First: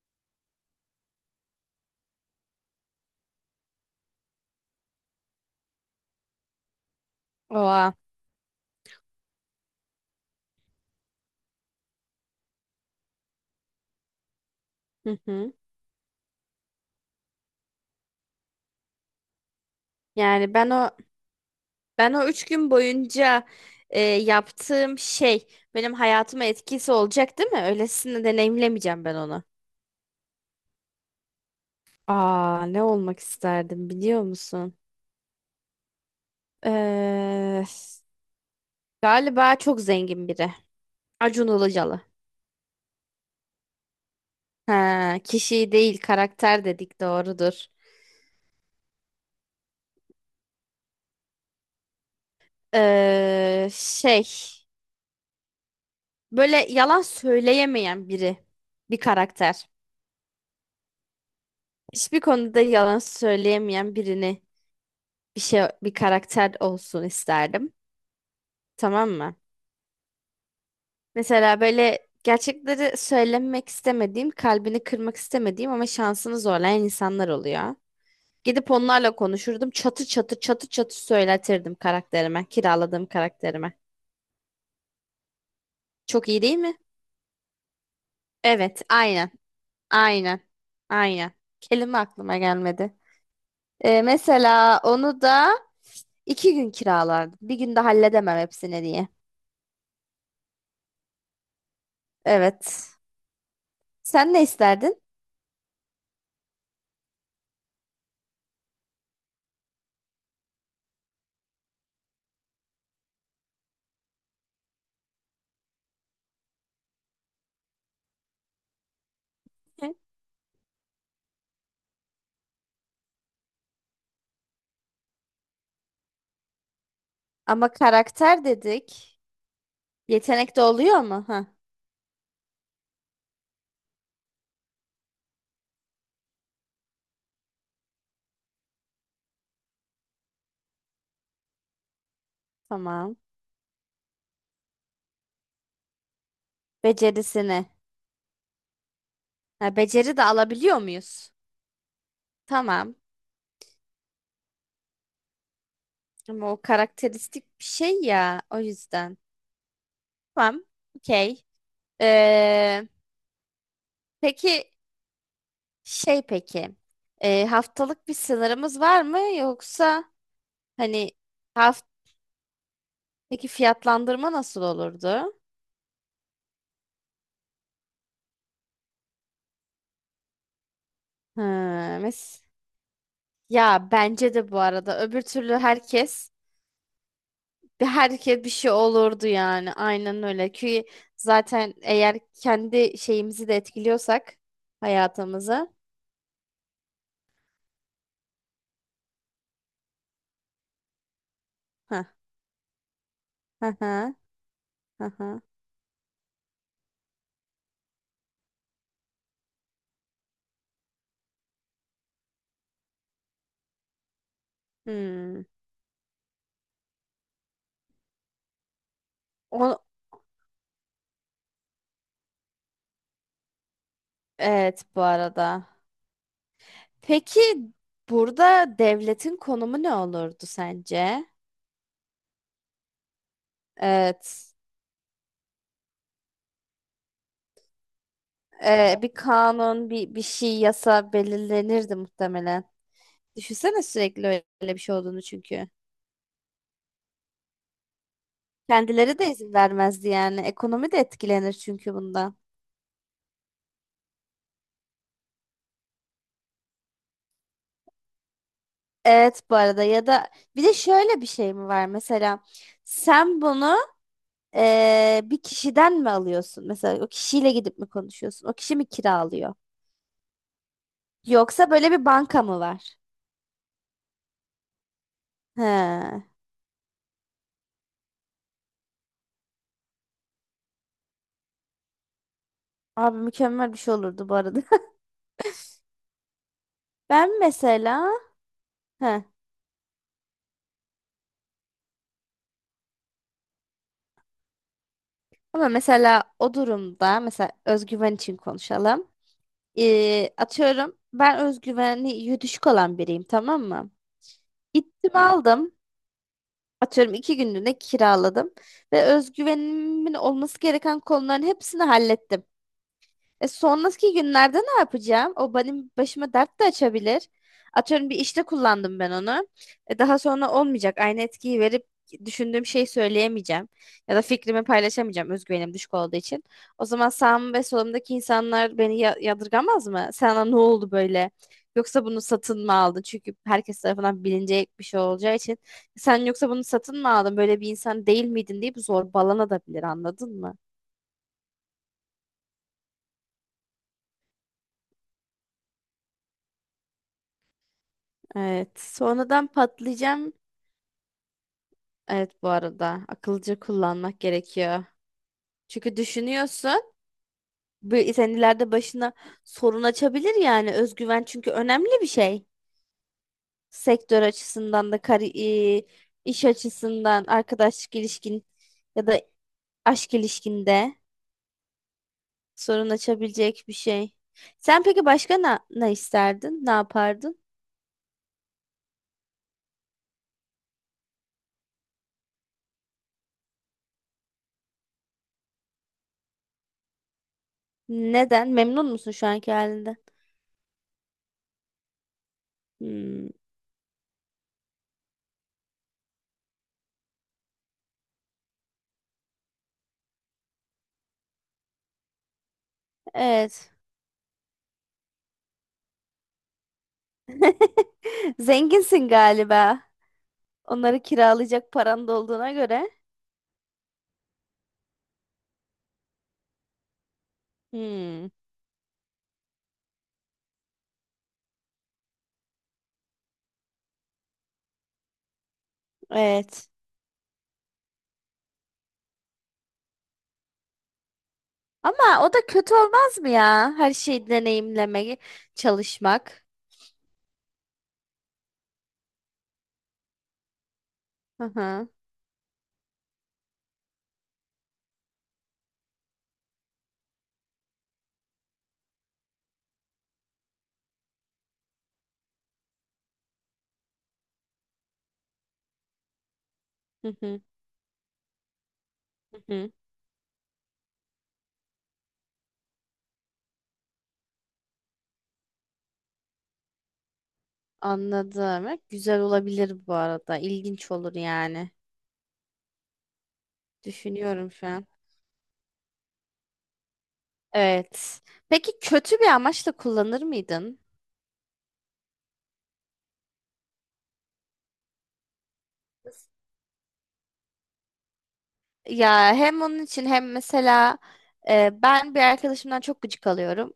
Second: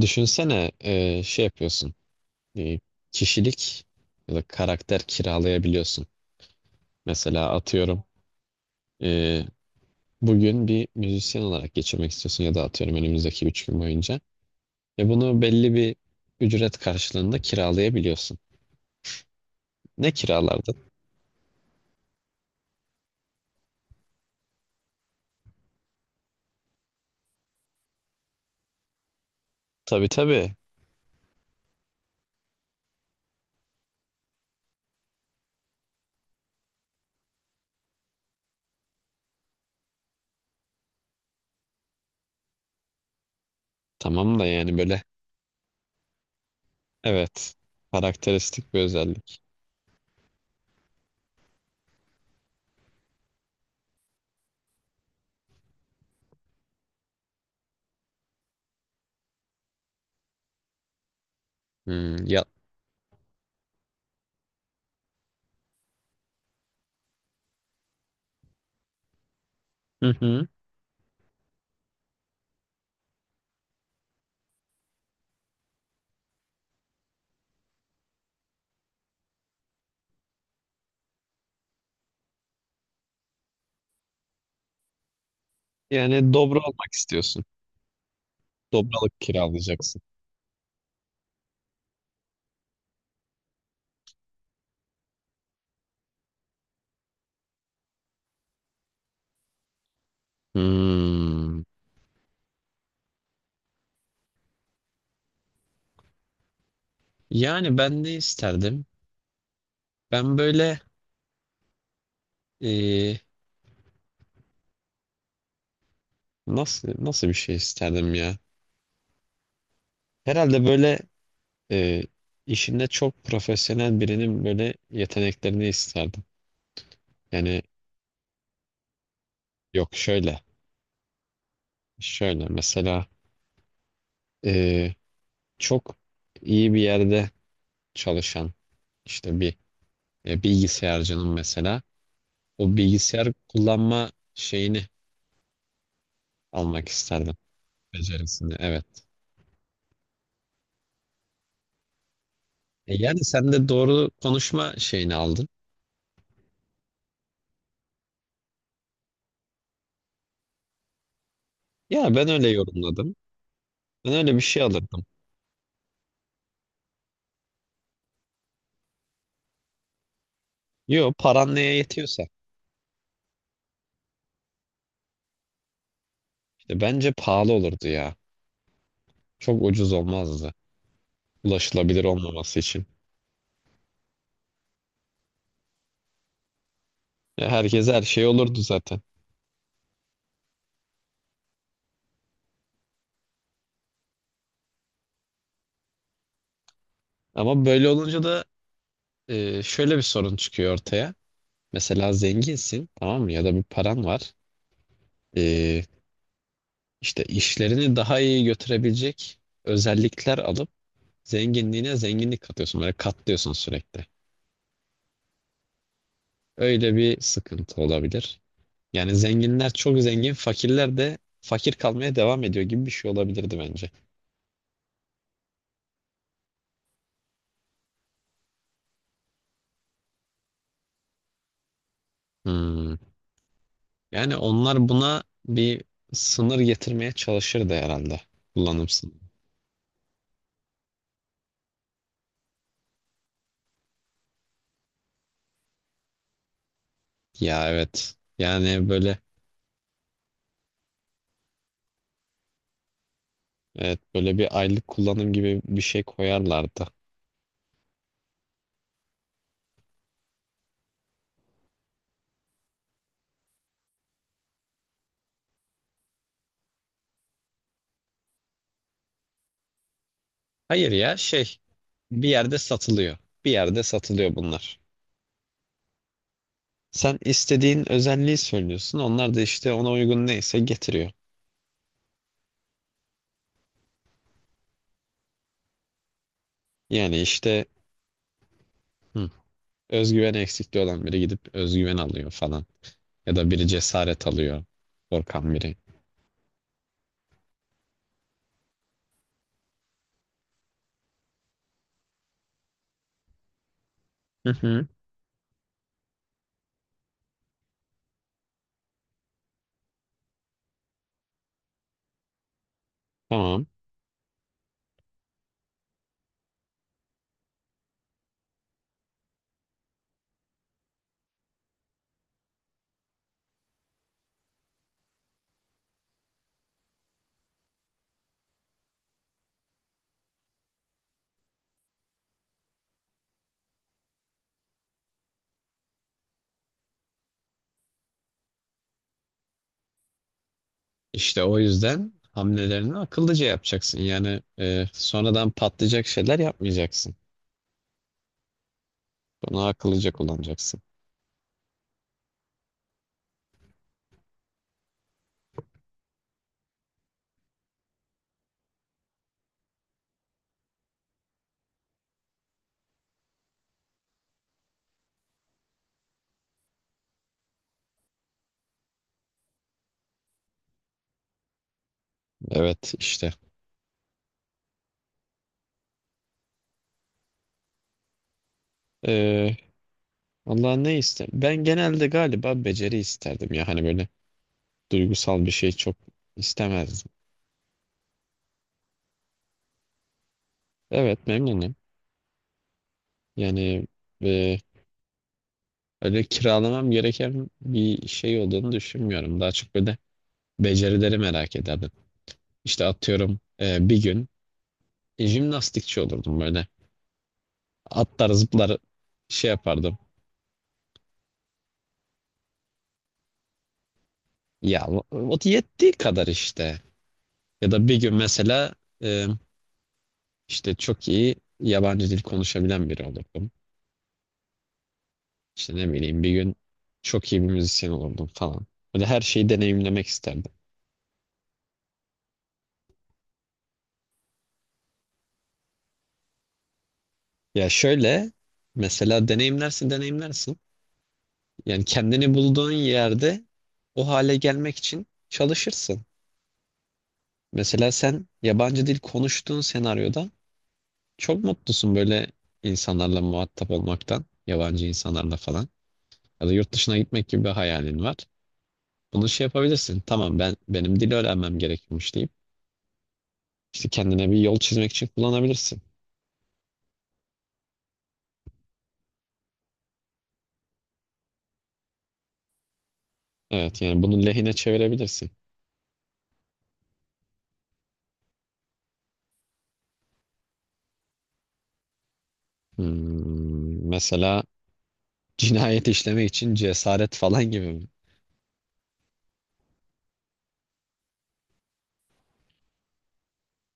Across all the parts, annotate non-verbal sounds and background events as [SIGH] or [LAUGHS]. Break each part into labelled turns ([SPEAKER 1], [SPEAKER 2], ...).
[SPEAKER 1] Düşünsene şey yapıyorsun. e, Kişilik ya da karakter kiralayabiliyorsun. Mesela
[SPEAKER 2] Oha.
[SPEAKER 1] atıyorum e, bugün bir müzisyen olarak geçirmek istiyorsun ya da atıyorum önümüzdeki 3 gün boyunca. Ve
[SPEAKER 2] Hı
[SPEAKER 1] bunu
[SPEAKER 2] hı.
[SPEAKER 1] belli bir ücret karşılığında kiralayabiliyorsun. Ne
[SPEAKER 2] Yani ben
[SPEAKER 1] kiralardın?
[SPEAKER 2] o ben o üç gün boyunca yaptığım şey benim hayatıma etkisi olacak değil mi? Öylesine deneyimlemeyeceğim ben onu.
[SPEAKER 1] Tabii tabii.
[SPEAKER 2] Aa, ne olmak isterdim biliyor musun? Ee, Galiba çok zengin biri. Acun Ilıcalı.
[SPEAKER 1] Tamam da yani böyle
[SPEAKER 2] Ha, kişi değil karakter dedik,
[SPEAKER 1] evet.
[SPEAKER 2] doğrudur.
[SPEAKER 1] Karakteristik bir özellik.
[SPEAKER 2] Şey, böyle yalan söyleyemeyen biri, bir karakter.
[SPEAKER 1] Hmm,
[SPEAKER 2] Hiçbir
[SPEAKER 1] ya.
[SPEAKER 2] konuda yalan söyleyemeyen birini, bir karakter olsun isterdim. Tamam mı?
[SPEAKER 1] Hı hı.
[SPEAKER 2] Mesela böyle gerçekleri söylemek istemediğim, kalbini kırmak istemediğim ama şansını zorlayan insanlar oluyor. Gidip onlarla konuşurdum. Çatır çatır çatır çatır söyletirdim karakterime, kiraladığım karakterime. Çok
[SPEAKER 1] Yani
[SPEAKER 2] iyi değil
[SPEAKER 1] dobra
[SPEAKER 2] mi?
[SPEAKER 1] olmak istiyorsun.
[SPEAKER 2] Evet,
[SPEAKER 1] Dobralık
[SPEAKER 2] aynen.
[SPEAKER 1] kiralayacaksın.
[SPEAKER 2] Aynen. Aynen. Kelime aklıma gelmedi. Mesela onu da iki gün kiralardım. Bir günde halledemem hepsini diye.
[SPEAKER 1] Hmm.
[SPEAKER 2] Evet. Sen ne isterdin?
[SPEAKER 1] Yani ben ne isterdim? Ben böyle eee, nasıl bir şey isterdim ya?
[SPEAKER 2] [LAUGHS]
[SPEAKER 1] Herhalde böyle eee, işinde çok profesyonel birinin böyle yeteneklerini isterdim. Yani
[SPEAKER 2] Ama karakter dedik.
[SPEAKER 1] yok, şöyle
[SPEAKER 2] Yetenek de oluyor mu? Ha,
[SPEAKER 1] mesela eee, çok iyi bir yerde çalışan işte bir bilgisayarcının mesela o
[SPEAKER 2] tamam.
[SPEAKER 1] bilgisayar kullanma şeyini almak isterdim,
[SPEAKER 2] Becerisini.
[SPEAKER 1] becerisini evet.
[SPEAKER 2] Ha, beceri de alabiliyor muyuz? Tamam.
[SPEAKER 1] Yani sen de doğru konuşma şeyini aldın.
[SPEAKER 2] Ama o karakteristik bir şey ya. O yüzden. Tamam. Okey.
[SPEAKER 1] Ya ben öyle
[SPEAKER 2] Ee,
[SPEAKER 1] yorumladım. Ben öyle bir şey
[SPEAKER 2] peki
[SPEAKER 1] alırdım.
[SPEAKER 2] peki. Haftalık bir sınırımız var mı? Yoksa
[SPEAKER 1] Yo,
[SPEAKER 2] hani
[SPEAKER 1] paran neye
[SPEAKER 2] haft
[SPEAKER 1] yetiyorsa.
[SPEAKER 2] peki, fiyatlandırma nasıl olurdu?
[SPEAKER 1] İşte bence pahalı olurdu ya. Çok ucuz olmazdı.
[SPEAKER 2] Ha,
[SPEAKER 1] Ulaşılabilir
[SPEAKER 2] mes
[SPEAKER 1] olmaması için.
[SPEAKER 2] ya, bence de bu arada, öbür türlü herkes
[SPEAKER 1] Ya, herkese her şey
[SPEAKER 2] Herkes bir
[SPEAKER 1] olurdu
[SPEAKER 2] şey
[SPEAKER 1] zaten.
[SPEAKER 2] olurdu yani. Aynen öyle. Ki zaten eğer kendi şeyimizi de etkiliyorsak, hayatımızı.
[SPEAKER 1] Ama böyle olunca da şöyle bir sorun çıkıyor ortaya.
[SPEAKER 2] Ha
[SPEAKER 1] Mesela zenginsin, tamam mı? Ya da bir
[SPEAKER 2] ha ha
[SPEAKER 1] paran var.
[SPEAKER 2] ha. Ha.
[SPEAKER 1] E, işte işlerini daha iyi götürebilecek özellikler alıp zenginliğine zenginlik katıyorsun. Böyle katlıyorsun sürekli.
[SPEAKER 2] Hmm.
[SPEAKER 1] Öyle bir sıkıntı olabilir. Yani zenginler
[SPEAKER 2] O,
[SPEAKER 1] çok zengin, fakirler de fakir kalmaya devam ediyor gibi bir şey olabilirdi bence.
[SPEAKER 2] evet bu arada. Peki, burada devletin konumu ne olurdu sence?
[SPEAKER 1] Hmm. Yani
[SPEAKER 2] Evet.
[SPEAKER 1] onlar buna bir sınır getirmeye çalışırdı herhalde. Kullanım
[SPEAKER 2] Bir
[SPEAKER 1] sınırı.
[SPEAKER 2] kanun, bir şey, yasa belirlenirdi muhtemelen. Düşünsene sürekli öyle bir şey olduğunu çünkü.
[SPEAKER 1] Ya evet. Yani böyle,
[SPEAKER 2] Kendileri de izin vermezdi yani. Ekonomi de etkilenir çünkü bundan.
[SPEAKER 1] evet, böyle bir aylık kullanım gibi bir şey koyarlardı.
[SPEAKER 2] Evet, bu arada. Ya da bir de şöyle bir şey mi var mesela, sen bunu bir kişiden mi alıyorsun? Mesela o kişiyle gidip mi konuşuyorsun? O kişi mi kiralıyor?
[SPEAKER 1] Hayır, ya şey,
[SPEAKER 2] Yoksa böyle bir
[SPEAKER 1] bir
[SPEAKER 2] banka
[SPEAKER 1] yerde
[SPEAKER 2] mı var?
[SPEAKER 1] satılıyor. Bir yerde satılıyor bunlar.
[SPEAKER 2] He.
[SPEAKER 1] Sen istediğin özelliği söylüyorsun. Onlar da işte ona uygun neyse getiriyor.
[SPEAKER 2] Abi, mükemmel bir şey olurdu bu arada. [LAUGHS]
[SPEAKER 1] Yani
[SPEAKER 2] Ben
[SPEAKER 1] işte
[SPEAKER 2] mesela, he.
[SPEAKER 1] hı, özgüven eksikliği olan biri gidip özgüven alıyor falan. Ya da biri cesaret alıyor. Korkan
[SPEAKER 2] Ama
[SPEAKER 1] biri.
[SPEAKER 2] mesela o durumda, mesela özgüven için konuşalım. Atıyorum ben özgüveni düşük olan biriyim, tamam mı?
[SPEAKER 1] Hı hı.
[SPEAKER 2] Gittim, aldım. Atıyorum iki günlüğüne kiraladım ve özgüvenimin olması gereken konuların hepsini hallettim.
[SPEAKER 1] Tamam.
[SPEAKER 2] Sonraki günlerde ne yapacağım? O benim başıma dert de açabilir. Atıyorum bir işte kullandım ben onu. Daha sonra olmayacak. Aynı etkiyi verip düşündüğüm şeyi söyleyemeyeceğim. Ya da fikrimi paylaşamayacağım, özgüvenim düşük olduğu için. O zaman sağım ve solumdaki insanlar beni yadırgamaz mı? Sana ne oldu böyle? Yoksa bunu satın mı aldın? Çünkü herkes tarafından bilinecek bir şey olacağı için. Sen yoksa bunu satın mı aldın? Böyle bir insan değil miydin deyip zorbalanabilir, anladın mı?
[SPEAKER 1] İşte o yüzden hamlelerini akıllıca yapacaksın. Yani sonradan patlayacak şeyler yapmayacaksın.
[SPEAKER 2] Evet. Sonradan
[SPEAKER 1] Bunu akıllıca
[SPEAKER 2] patlayacağım.
[SPEAKER 1] kullanacaksın.
[SPEAKER 2] Evet, bu arada akılcı kullanmak gerekiyor. Çünkü düşünüyorsun, sen ileride başına sorun açabilir yani, özgüven çünkü önemli bir şey. Sektör açısından da, iş açısından, arkadaşlık ilişkin ya da aşk ilişkinde sorun
[SPEAKER 1] Evet işte.
[SPEAKER 2] açabilecek bir şey. Sen peki başka ne isterdin? Ne yapardın?
[SPEAKER 1] E, Allah ne ister? Ben genelde galiba beceri isterdim ya. Hani böyle duygusal bir şey çok istemezdim.
[SPEAKER 2] Neden? Memnun musun şu anki halinden?
[SPEAKER 1] Evet memnunum.
[SPEAKER 2] Hmm,
[SPEAKER 1] Yani e, öyle kiralamam gereken bir şey olduğunu düşünmüyorum. Daha çok böyle becerileri merak ederdim. İşte atıyorum
[SPEAKER 2] evet.
[SPEAKER 1] bir gün jimnastikçi olurdum böyle. Atlar,
[SPEAKER 2] [LAUGHS]
[SPEAKER 1] zıplar,
[SPEAKER 2] Zenginsin
[SPEAKER 1] şey
[SPEAKER 2] galiba.
[SPEAKER 1] yapardım.
[SPEAKER 2] Onları kiralayacak paran da olduğuna göre.
[SPEAKER 1] Ya o yettiği kadar işte. Ya da bir gün
[SPEAKER 2] Hmm,
[SPEAKER 1] mesela e, işte çok iyi yabancı dil konuşabilen biri olurdum. İşte ne bileyim, bir gün
[SPEAKER 2] evet.
[SPEAKER 1] çok iyi bir müzisyen olurdum falan. Böyle her şeyi deneyimlemek isterdim.
[SPEAKER 2] Ama o da kötü olmaz mı ya? Her şeyi deneyimlemeye çalışmak.
[SPEAKER 1] Ya şöyle, mesela deneyimlersin deneyimlersin.
[SPEAKER 2] Hı
[SPEAKER 1] Yani
[SPEAKER 2] hı.
[SPEAKER 1] kendini bulduğun yerde o hale gelmek için çalışırsın. Mesela sen yabancı dil konuştuğun senaryoda çok mutlusun, böyle insanlarla muhatap olmaktan, yabancı insanlarla falan. Ya da yurt dışına
[SPEAKER 2] Hı
[SPEAKER 1] gitmek
[SPEAKER 2] hı.
[SPEAKER 1] gibi bir hayalin var. Bunu
[SPEAKER 2] Hı
[SPEAKER 1] şey
[SPEAKER 2] hı.
[SPEAKER 1] yapabilirsin. Tamam, ben benim dil öğrenmem gerekiyormuş deyip işte kendine bir yol çizmek için kullanabilirsin.
[SPEAKER 2] Anladım. Evet, güzel olabilir bu arada. İlginç olur yani.
[SPEAKER 1] Evet yani bunu
[SPEAKER 2] Düşünüyorum
[SPEAKER 1] lehine
[SPEAKER 2] şu an.
[SPEAKER 1] çevirebilirsin.
[SPEAKER 2] Evet. Peki kötü bir amaçla kullanır mıydın?
[SPEAKER 1] Hmm, mesela cinayet işlemek için cesaret falan gibi mi?
[SPEAKER 2] Ya hem onun için hem mesela, ben bir arkadaşımdan çok gıcık alıyorum.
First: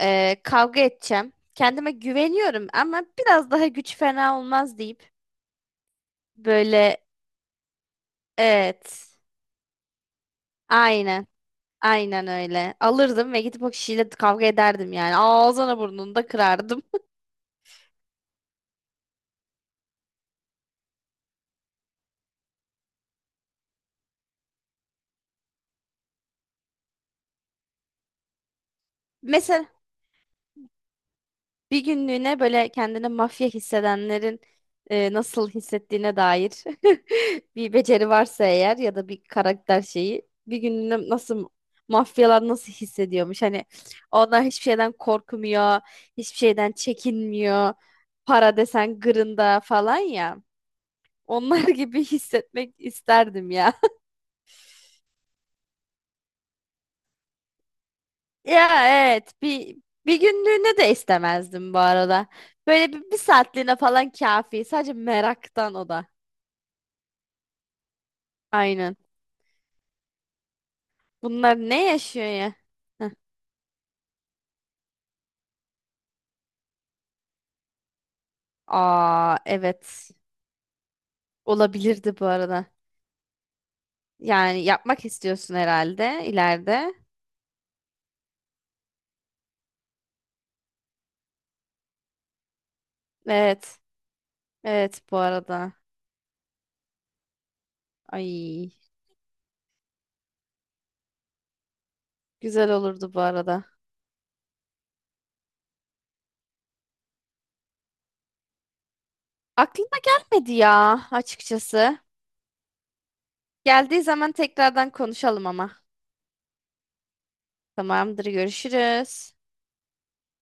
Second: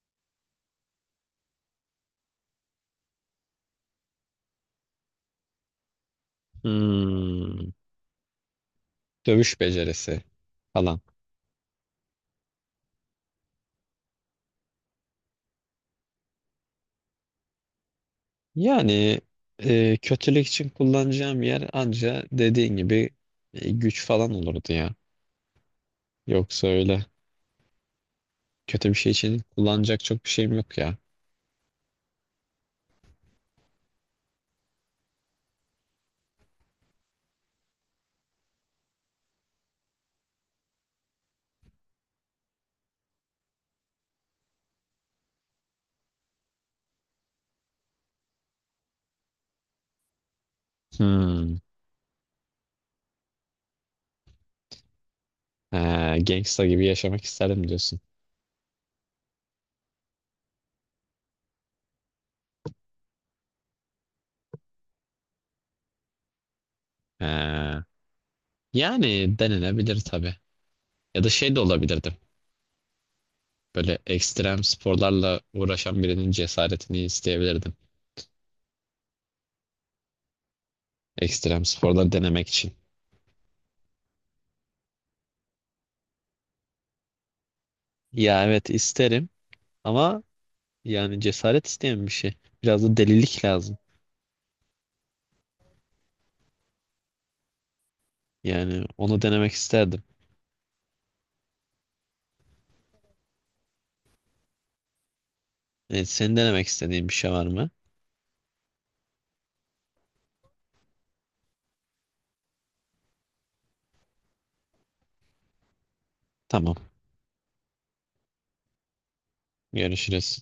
[SPEAKER 2] Kavga edeceğim. Kendime güveniyorum ama biraz daha güç fena olmaz deyip, böyle,
[SPEAKER 1] Hmm,
[SPEAKER 2] evet,
[SPEAKER 1] dövüş becerisi falan.
[SPEAKER 2] aynen, aynen öyle alırdım ve gidip o kişiyle kavga ederdim, yani ağzına burnunu da kırardım.
[SPEAKER 1] Yani kötülük için kullanacağım yer anca dediğin gibi güç falan olurdu ya. Yoksa öyle kötü bir şey
[SPEAKER 2] [LAUGHS]
[SPEAKER 1] için
[SPEAKER 2] Mesela
[SPEAKER 1] kullanacak çok bir şeyim yok ya.
[SPEAKER 2] bir günlüğüne böyle kendini mafya hissedenlerin nasıl hissettiğine dair [LAUGHS] bir beceri varsa eğer, ya da bir karakter şeyi bir günlüğüne, nasıl mafyalar nasıl hissediyormuş? Hani onlar hiçbir şeyden korkmuyor, hiçbir şeyden çekinmiyor. Para desen gırında falan ya.
[SPEAKER 1] Hmm.
[SPEAKER 2] Onlar [LAUGHS] gibi hissetmek isterdim ya. [LAUGHS]
[SPEAKER 1] Ha, gangsta gibi yaşamak isterim diyorsun.
[SPEAKER 2] Ya evet, bir günlüğüne de istemezdim bu arada. Böyle bir saatliğine falan kafi. Sadece meraktan o da.
[SPEAKER 1] Ha.
[SPEAKER 2] Aynen.
[SPEAKER 1] Yani denenebilir tabii. Ya da şey
[SPEAKER 2] Bunlar
[SPEAKER 1] de
[SPEAKER 2] ne
[SPEAKER 1] olabilirdim.
[SPEAKER 2] yaşıyor ya? Heh.
[SPEAKER 1] Böyle ekstrem sporlarla uğraşan birinin cesaretini isteyebilirdim.
[SPEAKER 2] Aa, evet.
[SPEAKER 1] Ekstrem sporlar
[SPEAKER 2] Olabilirdi bu
[SPEAKER 1] denemek
[SPEAKER 2] arada.
[SPEAKER 1] için.
[SPEAKER 2] Yani yapmak istiyorsun herhalde ileride.
[SPEAKER 1] Ya evet isterim ama yani cesaret isteyen bir şey. Biraz da delilik lazım.
[SPEAKER 2] Evet. Evet, bu arada. Ay,
[SPEAKER 1] Yani onu denemek isterdim.
[SPEAKER 2] güzel olurdu bu arada.
[SPEAKER 1] Evet, senin denemek istediğin bir şey var mı?
[SPEAKER 2] Aklıma gelmedi ya, açıkçası. Geldiği zaman tekrardan konuşalım ama.
[SPEAKER 1] Tamam.
[SPEAKER 2] Tamamdır, görüşürüz.
[SPEAKER 1] Görüşürüz.